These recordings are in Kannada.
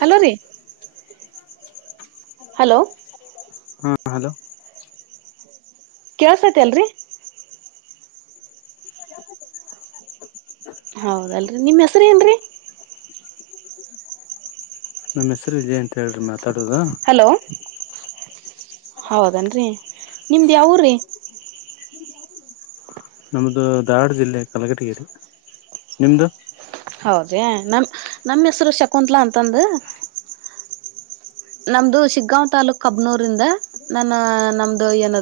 ಹಲೋ ರೀ ಹಲೋ ಹಾ ಹಲೋ ಕೆಲಸೈತೆ ಅಲ್ರಿ [unintelligible] ಹೌದಲ್ರರಿ ನಿಮ್ ಹೆಸ್ರ ಏನ್ರರಿ ನಮ್ಮ್ ಹೆಸರು ವಿಜಯ ಅಂತ ಹೇಳ್ರಿ ಮತ್ತತ್ ಹಲೋ ಹೌದೇನ್ ರರಿ ನಿಮ್ದು ಯಾವ ರೀ ನಮ್ದು ಧಾರ್ವಾಡ ಜಿಲ್ಲೆ ಕಲಕಟಗೇರಿ ನಿಮ್ದು ಹೌದಿ ನಮ ನಮ್ಮ ಹೆಸ್ರು ಶಕುಂತ್ಲಾ ಅಂತಂದು ನಮ್ದು ಶಿಗ್ಗಾಂ ತಾಾಲೂಕ್ ಕಬ್ನೂರಿಂದ ನನ್ನ ನಮ್ದು ಏನ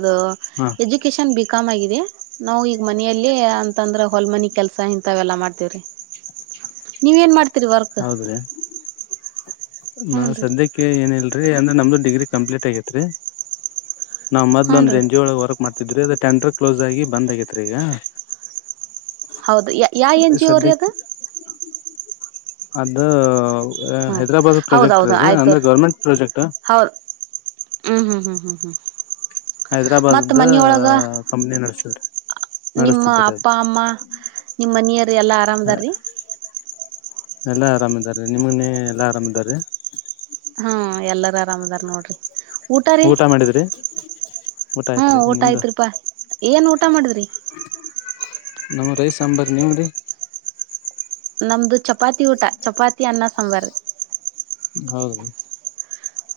ಹಾ ಎಜುಕಷನ್ ಬ ನಾವು ಈಗ ಮನ ಅಂತಂದ್ರ ಹೊಲ್ಮನ ಕೆಲ್ಸ ಇಂತಲ್ಲಾ ಮಾಡ್ತವ್ರಿ ನೀವ ನ್ ಮಾಡ್ ರಿವರ್ಕ್ ಹೌದ್ರಿ ನಾವ್ ಸದ್ಯಕ್ಕೆ ಏನಿಲ್ರಿ ರಿ ಅಂದ್ರೆ ನಮ್ದು ಡಿಗ್ರಿ ಕಂಪ್ಲೀಟ್ ಆಗೇತ್ ರೀ ನಮ್ ಮದ್ಲ ಹ್ಞೂ ಒಂದ ರೀ ಎನ್ ಜಿ ಒಳಗೆ ವರ್ಕ್ ಮಾಡ್ತಿದ್ರಿ ಅದ ಟೆಂಡರ್ ಕ್ಲೋಸ್ ಆಗಿ ಬಂದ್ ಆಗತ್ ರ ಈಗ ಹೌದು ಯ ಯಾವ ಎನ್ ಜಿ ಒರ ಅದು ಸದ್ಯಕ್ಕೆ ಅದು ಹ್ಞೂ ಹೈದ್ರಾಬಾದ್ ಪ್ರಾಜೆಕ್ಟ್ರ್ ಹೌದೌದು ಅದ ಆಯ್ತು ಅಂದ್ರೆ ಗೌರ್ಮೆಂಟ್ ಪ್ರಾಜೆಕ್ಟ್ ಹ್ಮ್ ಹ್ಮ್ ಹ್ಮ್ ಹ್ಮ್ ಹ್ಮ ಮತ್ತ ಹೈದ್ರಾಬಾದ್ದ ಮನೊಳಗ ಕಂಪ್ನಿ ನಡೆಸಿದ ನಿಮ್ಮ ನಡೆಸ್ತಿದ್ರಿ ಅದು ಅಪ್ಪ ಅಮ್ಮ ನಿಮ್ಮ ಮನಿಯ್ರ ಎಲ್ಲಾ ಆರಾಮದಾರಿ ಎಲ್ಲಾ ಆರಾಮಾರೆ ನಿಮನೆ ಎಲ್ಲಾ ಆರಾಮಾರಿೀ. ಹ್ಮ ಎಲ್ಲಾರ ಆರಾಮದಾರ್ ನೋಡ್ರಿ. ಊಟ ಮಾಡಿದ್ರಿ. ಊಟ ಹ್ಮ ಆಯ್ತ್ರಿ ಊಟ ನಿಮ್ದು ಆಯ್ತ್ ರೂಪಾ. ಏನ್ ಊಟ ಮಾಡುದಿ. ಹ. ನಮ್ಮ ರೈ ಸಾಂಬಾರ ನೀವ್ರರಿ. ನಮ್ದು ಚಪಾತಿ ಊಟ ಚಪಾತಿ ಅನ್ನ ಸಾಂಬಾರ. ಹೌದು.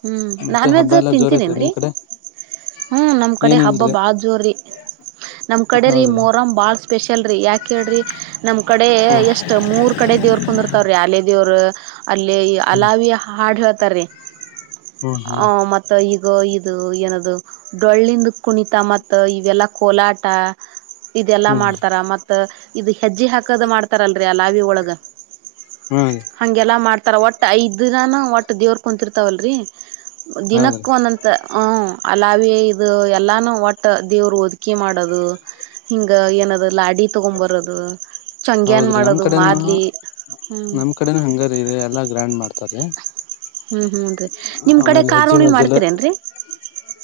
ಹ್ಞ ನಾನ್ ವೆಜ್ ತಿಂತೀರ ಐತ್ರಿ ನ್ರೀ. ನಿಮ್ ಕಡೆ ಹ್ಮ್ ನಮ್ ಕಡೆ ಹಬ್ಬ ಏನಿಲ್ರಿ ಬಾ ಜೋರರಿ. ನಮ್ ಕಡೆ ರೀ ಹೌದ್ರಿ ಮೋರ್ ಬಾಲ್ಸ್. ಸ್ಪೆಷಲ್ ರರಿ ಯಾಕೆ ಹೇಳಿ್ರಿ ನಮ್ ಕಡೆ ಹ್ಮ್ ಎಷ್ಟ್ ಮೂರ್ ಕಡೆ ದೇವ್ರ ಕುಂದಿರ್ತಾವ್ರೀ ಯಾಲೇ. ಇ. ಅಲ್ಲಿ ಹ್ಮ್ ಅಲಾವಿ ಹಾಡು. ತರೇ. ಹ್ಮ್ ಹ ಹ್ಮ್ ಮತ್ತೆ ಈ. ಗೋ ಇದು ಏನದು. ಡೊಳ್ಳಿಂದ ಕುಣಿತ ಮತ್ ಇವೆಲ್ಲಾ ಕೋಲಾಟ. ಇದೆಲ್ಲಾ ಹ್ಮ್ ಮಾಡ್ತಾರ ಮತ್ ಇದು ಹೆಜ್ಜಿ ಹಾಕದ ಮಾಡ್ತಾರಲ್ರರಿ ಅ ಲಾವಿ ಒಳಗ ಹ್ಮ್ ರೀ ಹಂಗೆಲ್ಲಾ ಮಾಡ್ತಾರ ಒಟ್ಟ ಐದ್ ದಿನಾನ. ಒಟ್ಟ ದೇವರ್ ಕುಂತರ್ತಾವಲ್ರರಿ. ಹೌದ್ರಿ ದಿನಕ್ಕೂ ಒಂದಂತ ಹ. ತಾವೇ ಇ ಎಲ್ಲಾನು ಒಟ್ಟ ದೇವ್ರು ಒದಕಿ ಮಾಡೋದು ಹಿಂಗ ಏನದ. ಲಾಡಿ ತೊಗೊ್ಂಬರೋದು ಚಂಗ್ಯನು ಹೌದ್ರಿ ನಮ್ ಮಾಡೋದು ಕಡೆನು ಮಾಡದಲಿ ಹ್ೂ. ಹತಾರೆ ಹ್ಮ್ ಹ್ಮ್ೂನ್ರಿ. ನಿಮ್ ಕಡೆ ಕಾರಖ ಉಣಿ ಮಾಡ್ತೀರ ನ್ರರಿ.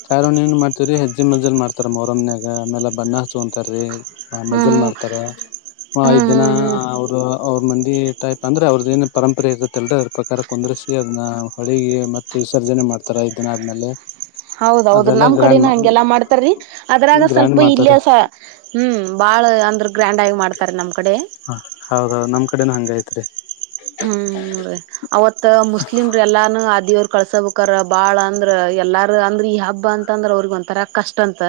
ಚಾರ್ಣ ಏನ್ ಮಾಡ್ತವರಿ ಹೆಜ್ಜ ಮಜ್ಜ ಮಾಡತಾರ ಮರಮ್ನಯಾಗ ಆಮೇ ಬಣ್ಣ ಹಸ್ಕೊಂತಾರೀ. ಹ ಹ್ಮ್ ಮಜಲ್ ಹ್ಮ್ ಮಾಡ್ತಾರ ಐದ್ ಹ್ಮ್ ದಿನ ಹ್ಮ್ ಹ್ಮ್ ಅವರು ಅವ್ರ ಮಂದಿ. ಟೈಪ್ ಅಂದ್ರೆ ಅವ್ರದ ಏನ್ ಪರಂಪರೆ ಇರತ್ತಂದ್ರೆ [unintelligible] ಪ್ರಕಾರ ಕುಂದ್ರರಿಸಿ ಅದನ್ನ ಹೊಳಿಗೆ ಮತ್ತೆ ವಿಸರ್ಜನೆ ಮಾಡ್ತಾರ ಈ ದಿನ ಆದ್ಮೇಲೆ ಹೌದೌದು ಅದೆಲ್ಲಾ ನಮ್ ಗ್ರ್ಯಾಂಡ್ ಕಡೆನ ಹಗೆಲ್ಲ ಮಾಡ್ತಾರೀ ಅದ್ರಾಗ ಗ್ರ್ಯಾಂಡ್ ಸ್ವಲ್ಪ ಮಾಡ್ತಾರೆ ಇಲ್ಲಯಸ ಹ್ಮ್ ಬಾಳ ಅಂದ್ರ ಗ್ರ್ಯಾಂಡ್ ಆಗಿ ಮಾಡ್ತಾರ ನಮ್ ಕಡೆ ಹ ಹೌದೌದು ನಮ್ ಕಡೆನ ಹಂಗೈತ್ರಿ. ಹ್ಮ್ ರೀ ಅವತ್ ಮುಸ್ಲಿಮ್ ರ ಎಲ್ಲಾನು ಅ ದೇವ್ರ್. ಕಳ್ಸ ಬೇಕಾರ ಬಾಳ ಅಂದ್ರ ಎಲ್ಲಾರ ಅಂದ್ರ ಈ ಹಬ್ಬ ಅಂತ ಅಂದ್ರ ಅವ್ರಗ್ ಒಂತರ ಕಷ್ಟ ಅಂತ.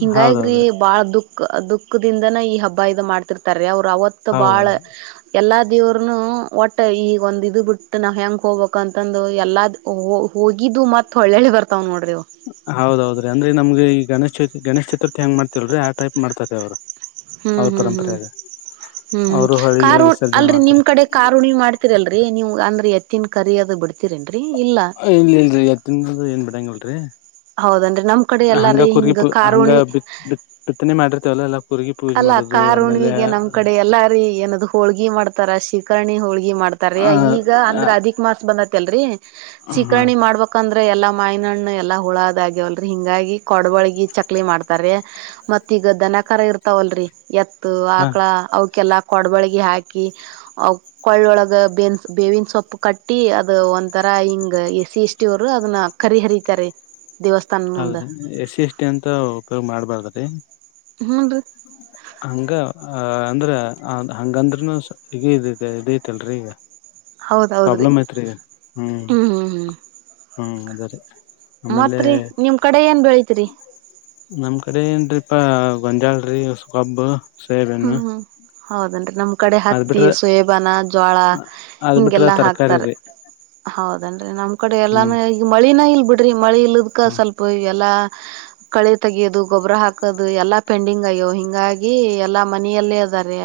ಹಿಂಗಗ್ರಿ ಹೌದೌದ್ರಿ ಬಾಳ ದುಃಖ ದುಃಖ್. ಕ್ದಿಂದನ ಈ ಹಬ್ಬ ಇದ ಮಾಡ್ತಿರ್ತಾರೆ ಅವ್ರು ಅವತ್ತು ಬಾಳ ಹೌದೌದು ಎಲ್ಲ ದೇವರ್ನು ಒಟ್ಟ ಈಗ ಒಂದ ಇದು ಬಿಟ್ಟು ನಾ ಹೆಂಗ ಹೋಗ್ಬೇಕ ಅಂತಂದು ಎಲ್ಲ್ ಹೋಗಿದ್ದು ಮತ್ತ ಒಳ್ಳೆ ಒಳ್ಳೆ ಬರ್ತಾವ ನೋಡಿ ಹೌದೌದ್ರಿ ಅಂದ್ರೆ ನಮ್ಗೆ ಈ ಗಣೇಶ ಗಣೇಶ ಚತುರ್ಥಿ ಹೆಂಗ ಮಾಡ್ತಿಲ್ರರಿ ಆ ಟೈಪ್ ಮಾಡ್ತಾರೆ ಅವರು. ಹ್ಮ್ ಹ್ಮ್ ಹ್ಮ್ ಹ್ಮ್ ಹ್ಮ್ ಅವರು ಹೊಳಿಗೆ ಕಾರು ವಿಸರ್ಜನೆ ಅಲ್ರಿ ನಿಮ್ ಮಾಡ್ತಾರೆ ಕಡೆ ಕಾರುಣಿ ಮಾಡ್ತೀರಲ್ರರಿ ನೀವು ಅಂದ್ರಿ ಎ ತಿನ್ ಕರಿಯಾದದು ಬಿಡ್ತಿರೇನೆ ಇಲ್ಲಿ ಇಲ್ರಿ ಎತ್ತ ಏನ್ ಬಿಟ್ [unintelligible] ಹೌದನ್ರಿ ನಮ್ ಕಡೆ ಎಲ್ಲಾರೀ ಹಿಂಗ ಪೂ ಹಂಗ ಕಾರ್ಖುಣಿ. ಬಿತ್ ಬಿತ್ [unintelligible] ಅಲ್ಲ ಮಾಡೋದು ಆಮೇಲೆ ಕಾರುಣಿಗೆ ನಮ್ ಕಡೆ ಎಲ್ಲಾರೀ ಏನದು ಹೋಳ್ಗಿ ಮಾಡ್ತಾರ ಶಿ. ಕರಣಿಯ. ಹೋಳ್ಗಿ ಮಾಡ್ತಾರ ಆ ಈಗ ಅಂದ್ರೆ ಅದಿಕ್ ಮಾಸ ಬಂದ.. ತಲ್ರಿ. ಸೀಕರ್ಣಿ ಹ ಮಾಡ್ಬೇಕಂದ್ರೆ. ಎಲ್ಲಾ ಮಾಯಿನಣ್ಣ ಎಲ್ಲಾ ಹುಳದಗ್ಯವಲ್ರಿ ಹಿಂಗಾಗಿ ಕೊಡಬಳಗಿ ಚಕ್ಲಿ ಮಾಡ್ತಾರೆ ಮತ್ ಈಗ ದನಕಾರ ಇರ್ತ. ತವಲ್ರಿ ಎತ್. ಆಕ್ಳ ಅವಕೆಲ್ಲ. ಕೊಡ್ಬಳಗೆ ಹಾಕಿ ಕೊಳ್ಳೊಳಗೆ ಬೇನ್ಸ್ ಬೇವಿನ ಸೊಪ್ಪು ಕಟ್ಟಿ ಅದು ಒಂಥರ ಇಂಗು ಎಸ್ ಸಿ ಎಸ್ ಟಿ ದವರು ಅದನ್ನ ಕರಿ ಹರಿತಾರೆ. ದೇವಸ್ಥಾನ ಮುಂದ ಹೌದಾ ಎಸಿ ಎಷ್ಟಿ ಅಂತ ಉಪಯೋಗ ಮಾಡ್ಬಾರ್ದ್ರಿ. ಹೌದು. ಹಂಗ ಅಂದ್ರ ಹಂಗದ್ರೂನು [unintelligible] ಇದೇತಿಲ್ರೀ ಈಗ. ಹೌದ್ ಹೌದ್ರಿ ಪ್ರಾಬ್ಲಮ್ ಐತೆರಿ ಹ್ಮ್ ಹ್ಮ್ ಅದೇ ರಿ ಅಮೇಲೆ ಮತ್ರಿ ನಿಮ್ ಕಡೆ ಏನ್ ಬೆಳಿತಿರಿ ನಮ್ ಸರಿ ಏನ್ ರೀ ಪ [unintelligible] [unintelligible] ಸೆಬೆಣ್ಣು ಹೌದನ್್ರರಿ ನಮ್ ಕಡೆ ಹತ್ತಿ ಸೋಯಬಾನ ಜೋಳ ಅದ್ ಬಿಟ್ರ ಹಿಂಗೆಲ್ಲಾ ತರಕಾರಿ ಹಾಕ್ತಾರೆ ರೀ ಹೌದು ಅ್ರೆ ನ ಕಡೆ ಎಲ್ಲಾನ ಹ್ಮ್ ಈಗ ಮಳಿನ ಇಲ್ ಬಿಟ್ಟ ಮಳಿ ಇಲ್ದಕ್ಕ ಹ್ಮ್ ಸ್ವಲ್ಪ ಈ ಎಲ್ಲ ಕಳಿ ತಗಿಯೋದು ಗೊಬ್ಬರ ಹಾಕದು ಎಲ್ಲಾ ಪೆಂಡಿಂಗ್ ಅಯ್ಯೋ ಹಿಂಗಾಗಿ ಎಲ್ಲಾ ಮನೆಯಲ್ಲೇ ಅದಾರೆ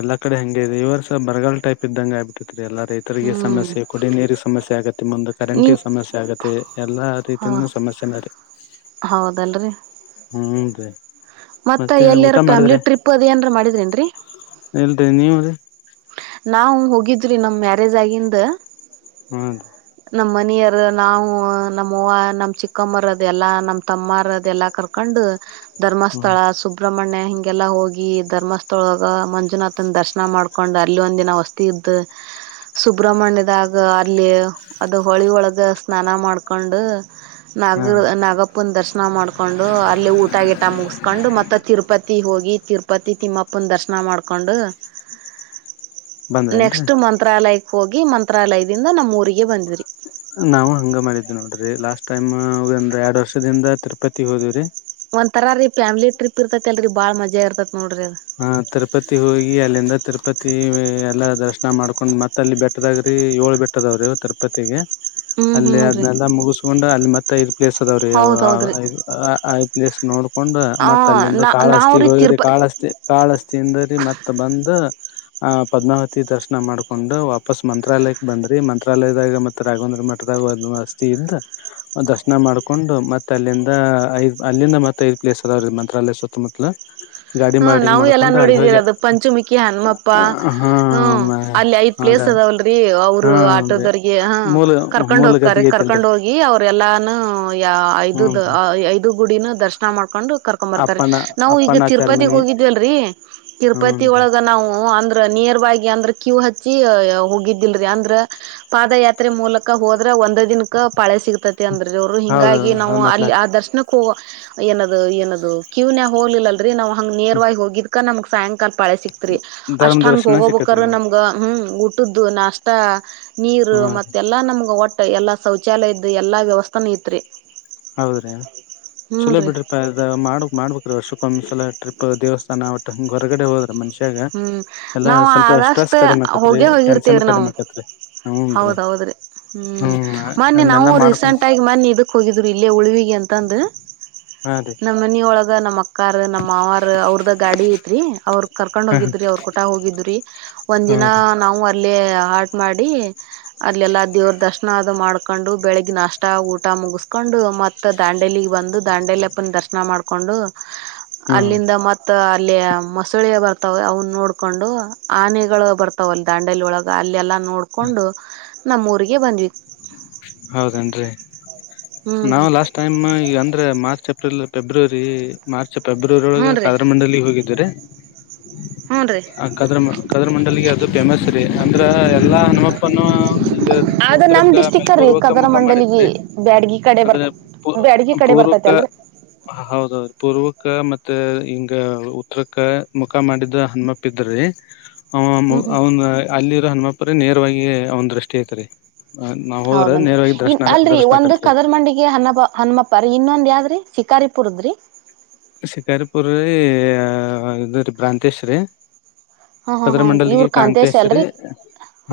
ಎಲ್ಲಾ ಕಡೆ ಹಂಗೆ ಇದೆ ಇವರ್ಸ ಬರಗಲ್ ಟೈಪ್ ಇದ್ದಂಗೆ ಆಗ್ಬಿತತಿ ಎಲ್ಲಾ ರೈತರಿಗೆ ಹ್ಮ್ ಸಮಸ್ಯೆ ಕುಡ ನೀರಿಗೆ ಸಮಸ್ಯೆ ಆಗತ್ತೆ ಮುಂದೆ ಕರೆಂಟ್ ನೀನ್ ಸಮಸ್ಯೆ ಆಗತ್ತೆ ಎಲ್ಲಾ ಹ ರೀತಿಂದ ಸಮಸ್ಯೆನೀ ಹೌದಲ್ರಿ ಹ್ಮ್ ಹ ಮತ್ತ ಎಲ್ಲಿರ ಫ್ಯಾಮಿಲಿ ಟ್ರಿಪ್ ಅದೇಏನ್ಾರ ಮಾಡಿದ್ರಿನ್ರಿ ಎಲ್ರಿರಿ ನೀವ ರೀ ನಾವು ಹೋಗಿದ್ರಿ ನಮ್ಮ ಮ್ಯಾರೇಜ್ ಆಗಿಂದ ಹ ನಮ್ಮ್ ಮನಿಯರ ನಾವು ನಮ್ಮವ ನಮ ಚಿಕ್ಕಮ್ಮರ ಅದೆ ಎಲ್ಲಾ ನಮ ತಮ್ಮರ ಅದೆಲ್ಲಾ ಕರ್ಕೊಂಡು ಧರ್ಮಸ್ಥಳ ಹ್ಮ್ ಸುಬ್ರಹ್ಮಣ್ಯ ಹಿಂಗ ಎಲ್ಲಾ ಹೋಗಿ ಧರ್ಮಸ್ಥಳಳಗ ಮಂಜುನಾಥನ ದರ್ಶನ ಮಾಡ್ಕೊಂಡ ಹಕೊಂಡು ಅಲ್ಲಿ ಒಂದಿನ ವಸ್ತಿ ಇದ್ದು ಸುಬ್ರ್ಮಣ್ಯದಾಗ ಅಲ್ಲಿ ಅದು ಹೊಳಿ ಒಳಗ ಸ್ನಾನ ಮಾಡ್ಕೊಂಡು ಹಾ ನಾಗ ನಾಗ ಅಪ್ಪನ ದರ್ಶನ ಮಾಡ್ಕೊಂಡು ಅಲ್ಲಿ ಊಟ ಗಿಟ ಮುಗಸ್ಕೊಂಡು ಮತ್ತ ತಿರುಪತಿ ಹೋಗಿ ತಿರುಪತಿ ತಿಮ್ಮಪ್ಪನ ದರ್ಶನ ಮಾಡ್ಕೊಂಡು ಬಂದ್ರೇನ್ರಿ ನೆಕ್ಸ್ಟ್ ಮಂತ್ರಾಲಯ ಹೋಗಿ ಮಂತ್ರಾಲಯದಿಂದ ನಮ್ಮ್ ಊರಿಗೆ ಬಂದಿದ್ರಿ ನಾವು ಹಂಗ ಮಾಡಿದ್ದ್ವಿ ನೋಡ್ರಿ ಲಾಸ್ಟ್ ಟೈಮ್ಂದ್ರ ಎರಡ್ ವರ್ಷದಿಂದ ತಿರುಪತಿ ಹೋದವ್ರಿ ಒಂತರಾ ರೀ ಫ್ಯಾಮಿಲಿಟ್ರಿಪ್ ಇರ್ತಕಲ್ರಿ ಬಾಳ ಮಜಾ ಇರ್ತತಿ ಹ ತಿರುಪತಿ ಹೋಗಿ ಅಲ್ಲಿಂದ ತಿರು ತಿರುಪತಿ ಎಲ್ಲ ದರ್ಶನ ಮಾಡ್ಕೊಂಡ್ ಮತ್ತ ಅಲ್ಲಿ ಬೆಟ್ಟದಾಗ್ರಿ ಏಳು ಬೆಟ್ಟದವ್ರಿ ತಿರುಪತಿಗೆ ಹ್ಮ್ ಅಲ್ಲಿ ಹ್ಮ್ ರೀ ಅದನ್ನಲ್ಲ ಮುಗಿಸಕೊಂಡು ಅಲ್ಲಿ ಮತ್ತೆ ತ ಪ್ಲೇಸ್ ಅದಾವ್ರೀ ಹೌದೌದ್ರಿ ಪ್ಲೇಸ್ ನೋಡ್ಕೊಂಡು ಹ ಮತ್ತ ಅಲ್ಲಿಂದ ನಾ ಕಾಳಹಷ್ಟತಿಗೆ ನಾವ್ರೀ ಹೋಗಿರರಿ ತಿರುಪತಿ ಕಾಳಷ್ಟತಿ ಕಾಳಸ್ತಿಿಯಿಂದ ರೀ ಮತ್ತ ಬಂದು ಪದ್ಮಾವತಿ ದರ್ಶನ ಮಾಡ್ಕೊಂಡು ವಾಪಸ್ ಮಂತ್ರಾಲಯಕ್ಕೆ ಬಂದ್ರರಿ ಮಂತ್ರಾಲಯದಾಗ ಮತ್ತೆ ರಾಘವಂದ್ರ ಮಠದಾಗ ಅಸ್ತಿಿ ಇದ್ದ ದರ್ಶನ ಮಾಡ್ಕೊಂಡು ಮತ್ತೆ ಅಲ್ಲಿಂದ ಐದು್ ಅಲ್ಲಿಂದ ಮತ್ತ ಐದು್ ಪ್ಲೇಸ್ ಅಾವ್ರೀ ಮಂತ್ರಾಲಯ ಸುತ್ತಮುತ್ತಲು ಗಾಡಿ ಹ್ಮ ಮಾಡ ನಾವು ಎಲ್ಲಾ ನೋಡಿದೀರಿ ಅದು ಪಂಚಮುಖಿ ಹಣಮ್ಮಪ್ಪ ಹಾ ಹ್ಮ ಅಲ್ಲಿ ಐದ್ ಅದ ಪ್ಲೇಸ್ ಅದಾವಲ್ರಿ ಅವರು ಹಾ ಆಟೋದರ್ಗೆ ಹ ಮೂಲ ಕರ್ಕೊಂಡ್ ಮೂಲ ಹೋಗ್ತಾರಿ ಗದ್ದಿಗೆ ಕರ್ಕೊಂಡ್ ಐತಿಲ್ರರಿ ಹೋಗಿ ಅವ್ರ ಎಲ್ಲಾನೂ ಯ ಹ್ಮ ಐದು ಗುಡಿನ ದರ್ಶನ ಮಾಡ್ಕೊಂಡು ಕರ್ಕೊಂಡ್ ಬರ್ತಾರೆ ಅಪ್ಪನ ನಾವು ಈಗ ಅಪ್ಪನ ತಿರುಪತಿಗ್ ಚರ್ಮನಿ ಹೋಗಿದ್ವಿಲ್ರಿ ತಿರುಪತಿ ಹ್ನ್ರಿ ಒಳಗ ನಾವು. ಅಂದ್ರ ನಿಯರ್ ಅಂದ್ರ ಕ್ಯೂ ಹಚ್ಚಿ ಹೋಗಿದ್ದಿಲ್ರಿ ಅಂದ್ರ ಪಾದಯಾತ್ರೆ ಮೂಲಕ ಹೋದ್ರ ಒಂದ ದಿನಕ. ಪಳೆ ಸಿಗ್ತತಿ ಅಂದ್ರಿ ಅವರು ಹೌದೌ ಹಿಂಗಾಗಿ ಹ ನಾವು ಅಲ್ಲಿ ಮತ್ಲಾತ್ ಆ ದರ್ಶನ. ಹ ಏನ್ ಏನದು ಕಿವನ್ಯ ಹೋಗಲಿಲ್ಲ. ನ. ಹಂಗ್ ನೇರ್ವಾಗಿಿ ಹೋಗಿಕಾ ನಮ. ಸ್ಯಾಂಕಲ್. ಪಾಳೆ ಸಿಕ್ತ್ರಿ ಧರ್ಮ ಅಷ್ಟ್ ಹಂಗ್ ದರ್ಶನ ಹೋಗಬೇಕ ಸಿಕ್ಕತ್ರಿ ನಿಮಗ್ ನಮ್ಗ ಹ್ಮ್. ಊಟ್ಟದ್ದು ನಾಷ್ಟತಾ. ನೀರು ಹಾ ಮತ್ತೆಲ್ಲಾ ನಮ್ಗ ಒಟ್ಟ. ಎಲ್ಲಾ ಶೌಚಾಲಯ ಇದದ ಎಲ್ಲ ವ್ಯವಸ್ಥಾನ ಐತ್ರಿ. ಹೌದ್ರಿ ಚಲೋ ಬಿಡ್ರಿ ಮಾಡ ಮಾಡ್ಬ. ವರ್ಷಕ್ಕೊಂದ್ಸಲ ಟ್ರಿಪ್ ದೇವಸ್ಥಾನ ಒಟ್ಟ ಹೊರಗಡೆ ಹೋದ್ರ ಮನುಷಿ. ಹ್ಮ್ ನಾವ ಆದಷ್ಟ ಕಡಿಮೆ ಆಕತ್ರಿ ಹೋಗೇ ಟೆನ್ಷನ್ ಹೋಗಿರ್ತೇವ್ರಿ ಕಡಿಮೆ ನಾವವು ಆಕತ್ರಿ ಹೂನ್ರಿ ಹೌದ್ೌದ್ರಿ ಹ್ಮ್ ಮನ್ನಿ ನಾವು ಅದನ್ನೆಲ್ಲಾ ಮಾಡ್ಕೊಂಡ್ ರೀಸೆಂಟ್ ಆಗಿ ಮನ್ನಿ ಇದಕ್ ಹೋಗಿದ. ಇಲ್ಲೇ ಉಳಿಗೆ. ಎಂತಂದ ಹಾ ರೀ ನಮ್ಮನಿ ಒಳಗ ನಮ್ಮಕ್ಕ. ಕಾರ್ ನಮ್ಮ್ವಾರ್ ಅವ್ರದ ಗಾಡಿ ಐತ್ರಿ ಅವ್ರ. ಕಕೊಂಡ್ ಹ ಹೋಗಿದ್ರಿ ಅವ್ರರು ಕುೂಟ ಹೋಗಿದ್ರಿ. ಒಂದ್ ಹಾ ದಿನ ರೀ ನಾವು ಅಲ್ಲಿ. ಆಟ ಮಾಡಿ ಅದಲೆಲ್ಲಾ ದೇವ್ರ ದರ್ಶನ ಅದು ಮಾಡ್ಕೊಂಡು ಬೆಳಿಗ್ಗೆ ನಷ್ಟ ಊಟ ಮುಗಿಸ್ಕೊಂಡು ಮತ್ತ ದಾಂಡೇಲಿಗ್ ಬಂದು ದಾಂಡೇಲಿ ಅಪ್ಪನ ದರ್ಶನ ಮಾಡ್ಕೊಂಡು. ಹ್ಮ ಅಲ್ಲಿಂದ ಮತ್ತ. ಅಲ್ಲಿ ಮಸಳೆ ಬರ್ತ. ತ ಅವನ್ನ ನೋಡ್ಕೊಂಡು ಆನೆಗಳು ಬರ್ತಾವ್ ಅಲ್ಲಿ ದಾಂಡಲಿ ಒಳಗ ಅಲ್ಲೆಲ್ಲಾ. ನೋಡ್ಕೊಂಡು. ನಮ್ಮೂಊರಿಗೆ ಬಂದ್ವಿತ್ತು. ಹೌದೇನ್ರಿ ಹ್ಞೂ ರೀ ನಾವು ಲಾಸ್ಟ್ ಟೈಮ್ ಈಗ ಅಂದ್ರೆ March April. February March. February ಹ್ಞೂ ಒಳಗೆ ರೀ ಕದ್ರ ಮಂಡಲ ಹೋಗಿದ್ರಿ ಹ್ಞೂ ರೀ ಆ ಕದ್ರ ಕದ್ರ ಮಂಡಲಿಗೆ ಅದು ಫೇಮಸ್ ರೀ ಅಂದ್ರ ಎಲ್ಲಾ ನಮ್ಮಪ್ಪನ ಉತ್ತರ. ಡಿಸ್ಟಿಕ್ೀ ಕದರ ಮಂಡಲಿಗೆ ಬ್ಯಾಡ್ಗ ಕಡೆ ಬರ್ತ ಅಂದ್ರೆ ಬ್ಯಾಡ್ಗ ಕಡೆ ಪೂರ್ವಕ ಬರ್ತೈತಿ ಅಲ್ರಿ. ಅಕ್ಕ ಮತ್ತೆ ಹಿಂಗ ಉತ್ತರಕ್ಕ ಮುಖ ಮಾಡಿದ ಹನುಮಪ್ಪಿದ್ರೀ. ಹ ಹ್ಮ್ ಹ್ಮ್ ಅವ ಅಲ್ಲಿ. ಹನುಮಾಪುರಿ ನೇರವಾಗಿ ಅವ್ ದೃಷ್ಟಿ ಐತರಿ. ಹೌದನ್ರಿ ಇನ್ ಅಲ್ರರಿ ಒಂದ್ ದರ್ಶನಕತ್ರಿ ಕದರ್ಮಂಡಿಗೆ ಹನ್ನಬ ಹನುಮಪ್ಪ ರೀ ಇನ್ನೊಂದ ಯಾವಾದ್ರೀ ಶಿಕಾರಿಪುರದ್ರಿ ಶಿಕಾರಿಪುರ [unintelligible] ರಿ ಭ್ರಾಂತೇಶ್ರೀ ಹಾ ಹಾ ಹನ್ರಿ ಕದ್ರಮಂಡಲಿಗೆ ಇವ್ರ ಕಾಂತೇಶ್ ಕಾಂತೇಶ್ವರಿ ಅಲ್ರಿ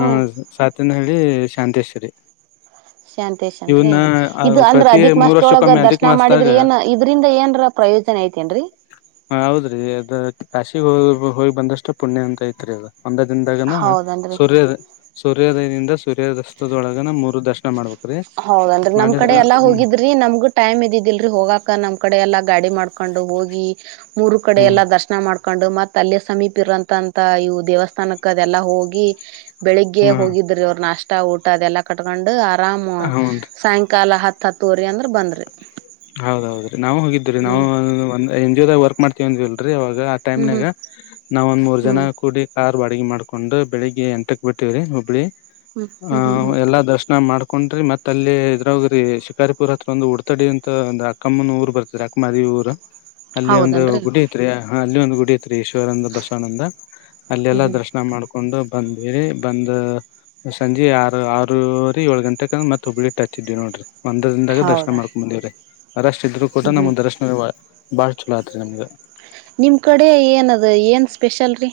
ಹ ಸಾತನಹಳ್ಳಿ ಶಾಂತೇಶ್ವರಿ ಶಾಂತೇಶ್ ಅನ್ರಿ ಇದು ಅಂದ್ರ ಪ್ರತಿ ಅದಿಕಮಾ ಮೂರ್ ಸದೊಳಗ ವರ್ಷಕ್ಕೊಮ್ಮೆ ಅಧಿಕ್ ದರ್ಶನ ಮಾಸದಾಗ ಮಾಡಿದ್ರೆ ಏನ್ ಇದ್ರಿಂದ ಏನ್ರ ಪ್ರಯೋಜನ ಏನ ಹ ಹೌದ್ರಿ ಅದ ಕಾಶಿ ಹೋಗಿ ಬಂದಷ್ಟು ಪುಣ್ಯ ಅಂತ ಐತ್ರಿ ಅದು ಒಂದ ದಿನದಾಗನ ಹೌದನ್ರಿ ಸೂರ್ಯದ ಸೂರ್ಯೋದಯದಿಂದ ಸೂರ್ಯದಸ್ತದೊಳಗ ನ ಮೂರು ದರ್ಶನ ಮಾಡ್ಬೇಕು ಹೌದನ್ರಿ ನಮ್ ಕಡೆ ಎಲ್ಲಾ ಹೋಗಿದ್ರಿ ನಮ್ಗು ಟೈಮ್ ಇದಿದಿಲ್ರರಿ ಹೋಗಾಕ ನಮ್ ಕಡೆ ಎಲ್ಲ ಗಾಡಿ ಮಾಡ ಮಾಡಕೊಂಡು ಹೋಗಿ ಮೂರು ಕಡೆ ಹ್ಮ್ ಎಲ್ಲಾ ದರ್ಶನ ಮಾಡ್ಕೊಂಡು ಮ ತಲ್ಯ ಸಮೀಪ ಇರಂತಂತ ಇವು ದೇವಸ್ಥಾನಕ್ಕ ಅದೆಲ್ಲಾ ಹೋಗಿ ಬೆಳಿಗ್ಗೆ ಹ್ಮ ಹೋಗಿದ್ರೆ ಅವರು ನಾಷ್ಟ ಇ ಊಟ ಅದೆಲ್ಲ ಕಕೊಂಡು ಆರಾಮ ಹನ್ ಸಾಯಂಕಾಲ ಹತ್ತು ಹತ್ತ ತಾವೋರಿ ಅಂದ್ರ ಬಂದ್ರರಿ ಹೌದೌದು ರಿ ನಾವು ಹೋಗಿದ್ರ ನಾವು ಎನ್ ಜಿದಾಗ ವರ್ಕ್ ಮಾಡ್ತೀವಿ ಅಂದ್ರೆ ಅಂತ ಇವಾಗ ಆ ಹ್ಮ್ ಟೈಮ್ನಾಗ ಹ್ಮ್ ನಾವ್ ಒಂದ್ ಮೂರ್ ಜನ ಹ್ಮ್ ಹ್ಮ್ ಕೂಡಿ ಕಾರ್ ಅಡು ಮಾಡ್ಕೊಂಡು ಬೆಳಿಗ್ಗೆ ಎಂಟಕ್ ಬಿಟ್ಟವ್ರಿ ಹುಬ್ಬಳ್ಳಿ ಹ ಹ್ಮ್ ಹ್ಮ್ ಹ್ಮ್ ಎಲ್ಲಾ ದರ್ಶನ ಮಾಡ್ಕ ಕೊಂಡ್ರಿ ಮತ್ತ ಅಲ್ಲಿ ಇದ್ರ್ಗ ಶಿಕಾರಿಪುರ್ ಹತ್ರ ಒಂದು ಉಡ್ತಡಿ [unintelligible] ಒ ಅಕ್ಕಮ್ಮನ ಊರ್ ಬರ್ತದ ಅಕ್ಕಮ್ಮದಿ ಊರು ಅಲ್ಲಿ ಒಂದು ಹೌದನ್ರಿ ಗುಡಿ ಐತ್ರಿಯ ಹಾ ಅಲ್ಲಿ ಒಂದು ಗುಡಿ ಐತ್ರಿ ಈಶ್ವರ ಅಂದ ಬಸಣ್ಣ ಅಂದ ಹ್ಮ್ ಅಲ್ಲೆಲ್ಲಾ ಹ್ಮ್ ದರ್ಶನ ಮಾಡ್ಕು ಉಂಡು ಬಂದವಿರಿ ಬಂದು ಸಂಜೆ ಆರು ಆರೂವರಿ ಏಳು ಗಂಟೆೆಗೆ ಮತ್ತೆ ಹುಬ್ಳ್ಳಿ ಟಚ್ ಇದ್ವಿ ನೋಡ್ರಿ ಒಂದದಿಂದಾಗ ದರ್ಶನ ಹೌದಾ ಮಾಡ್ಕೊಬಂದುವಿ ಅರಷ್ಟ ಇದ್ರು ಕೂಡ ಹ್ಮ್ ನಮ್ಮ ಹ್ಮ್ ದರ್ಶನ [unintelligible] ಬಾಳ್ ಚೋಲಾ ಅತರಿ ನಮಗ ನಿಮ್ಮ ಕಡೆ ಏನದು ಏನು ಸ್ಪೆಷಲ್ ರೀ.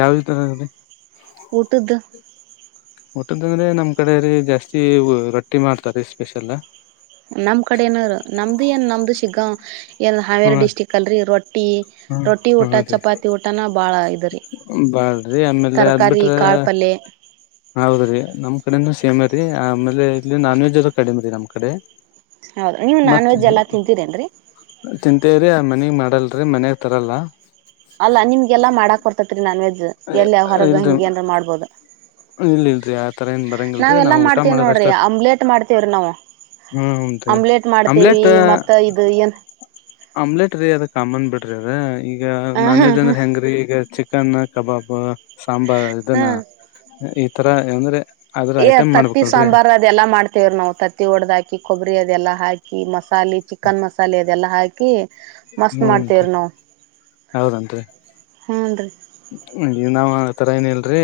ಯಾವ ತರ. ಉಟ್ಟದು. ಊಟದ ಅಂದ್ರೆ ನಮ್ ಕಡೆ ರ ಜಾಸ್ತಿ ರೊಟ್ಟಿ ಮಾಡ್ತಾರೆ ಸ್ಪೆಷಲ್. ನಮ್ ಕಡೆ ಏನ ನಮ್ದು ಏನ್ ನಮ್ದು ಸಿಗ್ಗಾ ಎನ್. ಹ್ಮ ಹಾವೇರಿ ಡಿಸ್ಟಿಕ್ ಅಲ್ಲಿ ಇ. ರೊಟ್ಟಿ ಹ್ಮ ರೊಟ್ಟಿ ಊಟ ಹ್ಮ ರೀ ಚಪಾತಿ ಊಟನ ಬಾಳ ಇ. ಬಾಳ್ರಿ ಆಮೇಲೆ ಅದ್ ಬಿಟ್ರ ಕಾಳ್ ಪಲ್ಯ ಹೌದ್ರಿ ನಮ್ ಕಡೆದ ಸೇಮ. ರಿ ಆಮೇಲೆ ಇಲ್ಲಿ ನಾನ್ ವೆಜ್ ಅ್ರ ಕಡಿಮೆ ರ ನಮ್ ಕಡೆ. ಹೌದ ನೀವ್ ನಾನ್ ಮತ್ತೆ ವೆಜ್ ಎಲ್ಲಾ ತಿಂತೀರೇನ್ರರಿ ತಿಂತೇವ್ರಿ ಆ ಮನಗ್. ಮಾಡಲ್ರಿ ಮನೆಗೆ ತರಲ್ಲ. ಅಲ್ಲ ನಿಮ್ಗೆಲ್ಲ ಮಾಡಾಕ್ ಕೊರ್ತತ್ರಿ ನಾನ್ ವೆಜ್. ಎಲ್ಲಿ ಯ ಹೊರಗ ಹಂಗಿಏನ್ ಮಾಡ್ಬೋದು. ಇಲ್ಲ್ರರಿ ಆತರ ಏನ್ ಬರಂಗಲ್ರರಿ ನಾವು ನಾವೆಲ್ಲಾ ಊಟ ಮಾಡ್ತೇವ್ ಮಾಡ ನೋಡ್ರಿ ಅಷ್ಟೀ ಆಮ್ಲೆಟ್ ಮಾಡ್ತೇವ್ರಿ ನಾವು ಹಾ ಹೀ ಆಮ್ಲೆಟ್ ಮಾಡ್ತೇವಿ ಆಮ್ಲೆಟ್. ಮತ್ತ ಇದು ಏನ್ ಆಮ್ಲೆಟ್ ರೀ ಅದ ಕಾಮನ್ ಬಿಡ್ರಿ ಅದ ಈಗ. ಈಗ ನಾನ್ ಹ ವೆಜ್ ಹ ಅಂದ್ರೆ ಹೆಂಗ್ರೀ ಈಗ ಚಿಕ್. ಚಿಕ್ಕನ್ನ ಕಬಾಬ್. ಸಾಂಬಾರ್ ಇದನ್ನ. ಹ ಈ ತರ ಏಂದ್ರೆ. ಏ ತತ್ತಿ ಸಾಂಬಾರ್ ಅದೆಲ್ಲಾ ಮಾಡ್ತೇವ್ರ ನಾವವು ತತ್ತಿ ಒಡ್ದಾಕಿ ಕೊಬ್ಬ. ಅದೆಲ್ಲ ಹಾಕಿ ಮ. ಮಸಾಲೆ ಚಿಕನ್ ಮಸಾಲೆ ಅದೆಲ್ಲ ಹಾಕಿ. ಕ. ಹ್ಮಂತ ಹೌದಂತೆ ಹೂನ್ರಿ ನ. ತರ ಏನಲ್ರೀ.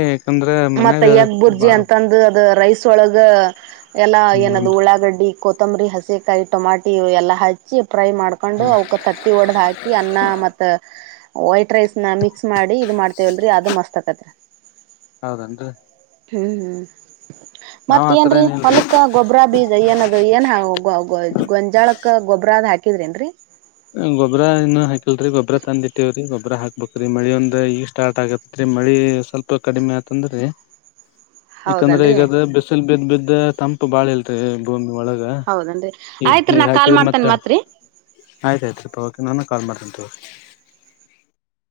ಮತ್ತೆ ಯಗ್ ಬುರ್ಜಿ ಅಂತಂದ ಅದ ರೈಸ್ ಒಳಗ ಎಲ್ಲಾ ಹ್ಮ ಏನದು ಉಳ್ಳಾಗಡ್ಡಿ ಕೊ. ಕೊತ್ತಂಬರಿ ಹಸಿಕಾಯಿಟಮಾಟಿ ಎಲ್ಲ ಹಾಚ್ಚಿ. ಫ್ರೈ. ಮಾಡ್ಕೊಂಡು ಅವಕ ತತ್ತಿ ಒಡ್ದ್ ಹಾಕಿ ಅನ್ನ ಮತ್ತ ವೈಟ್ ರೈಸ್ ನ ಮಿಕ್ಸ್ ಮಾಡಿ. ಇ ಮಾಡ್ತೇವಲ್ರರಿ ಅದು ಮಸ್ತ್ ಆಕತ್ರಿ. ಹೌದನ್ರಿ. ಹ್ಮ್ ಹ್ಮ್. ನಾವ್ ಆತರ ಮತ್ತೇಏನ್ರೀ ಏನ ಇಲ್ರಿ ಹೊಲಕ್ಕ ಗೊಬ್ಬ್ರಾ ಬೀಜ ಏನದು ಏನ್ ಹಾಗ. ಗ ಗ ಗೊಂಜಾಳಕ್ಕ ಗೊಬರದ್ ಹಾಕಿದ್ರಿ ನ್ರರಿ. ಗೊಬ್ರ ಇನ್ನ ಹಾಕಿಲ್ರರಿ ಗೊಬ್ಬ್ರ ತಂದಿಟ್ಟೇವ್ರಿ ಗೊಬ್ಬರ ಹಾಕ್ಬೇಕುರಿ. ಮಳಿ ಒಂದ ಈಗ ಸ್ಟಾರ್ಟ್ ಆಗತ್ರಿ ಮಳಿ ಸ್ವಲ್ಪ ಕಡಿಮೆ ಆತಂದ್ರರಿ. ಯಾಕಂದ್ರೆ ಹೌದನ್ರಿ ಈಗದು ಬಿಸಿಲ್ ಬಿದ್ದ್ ಬಿದ್ದ ಇದ ತಂಪು ಬಾಳ ಇ ತದೆ ಬೂ ಹೌದನ್ರಿ ಆಯ್ತ್ರ ನಾ ಕಾಲ್ ಮಾಡ್ತೇನ್ ಮತ್ತೆ ಮತ್ರಿ. [unintelligible]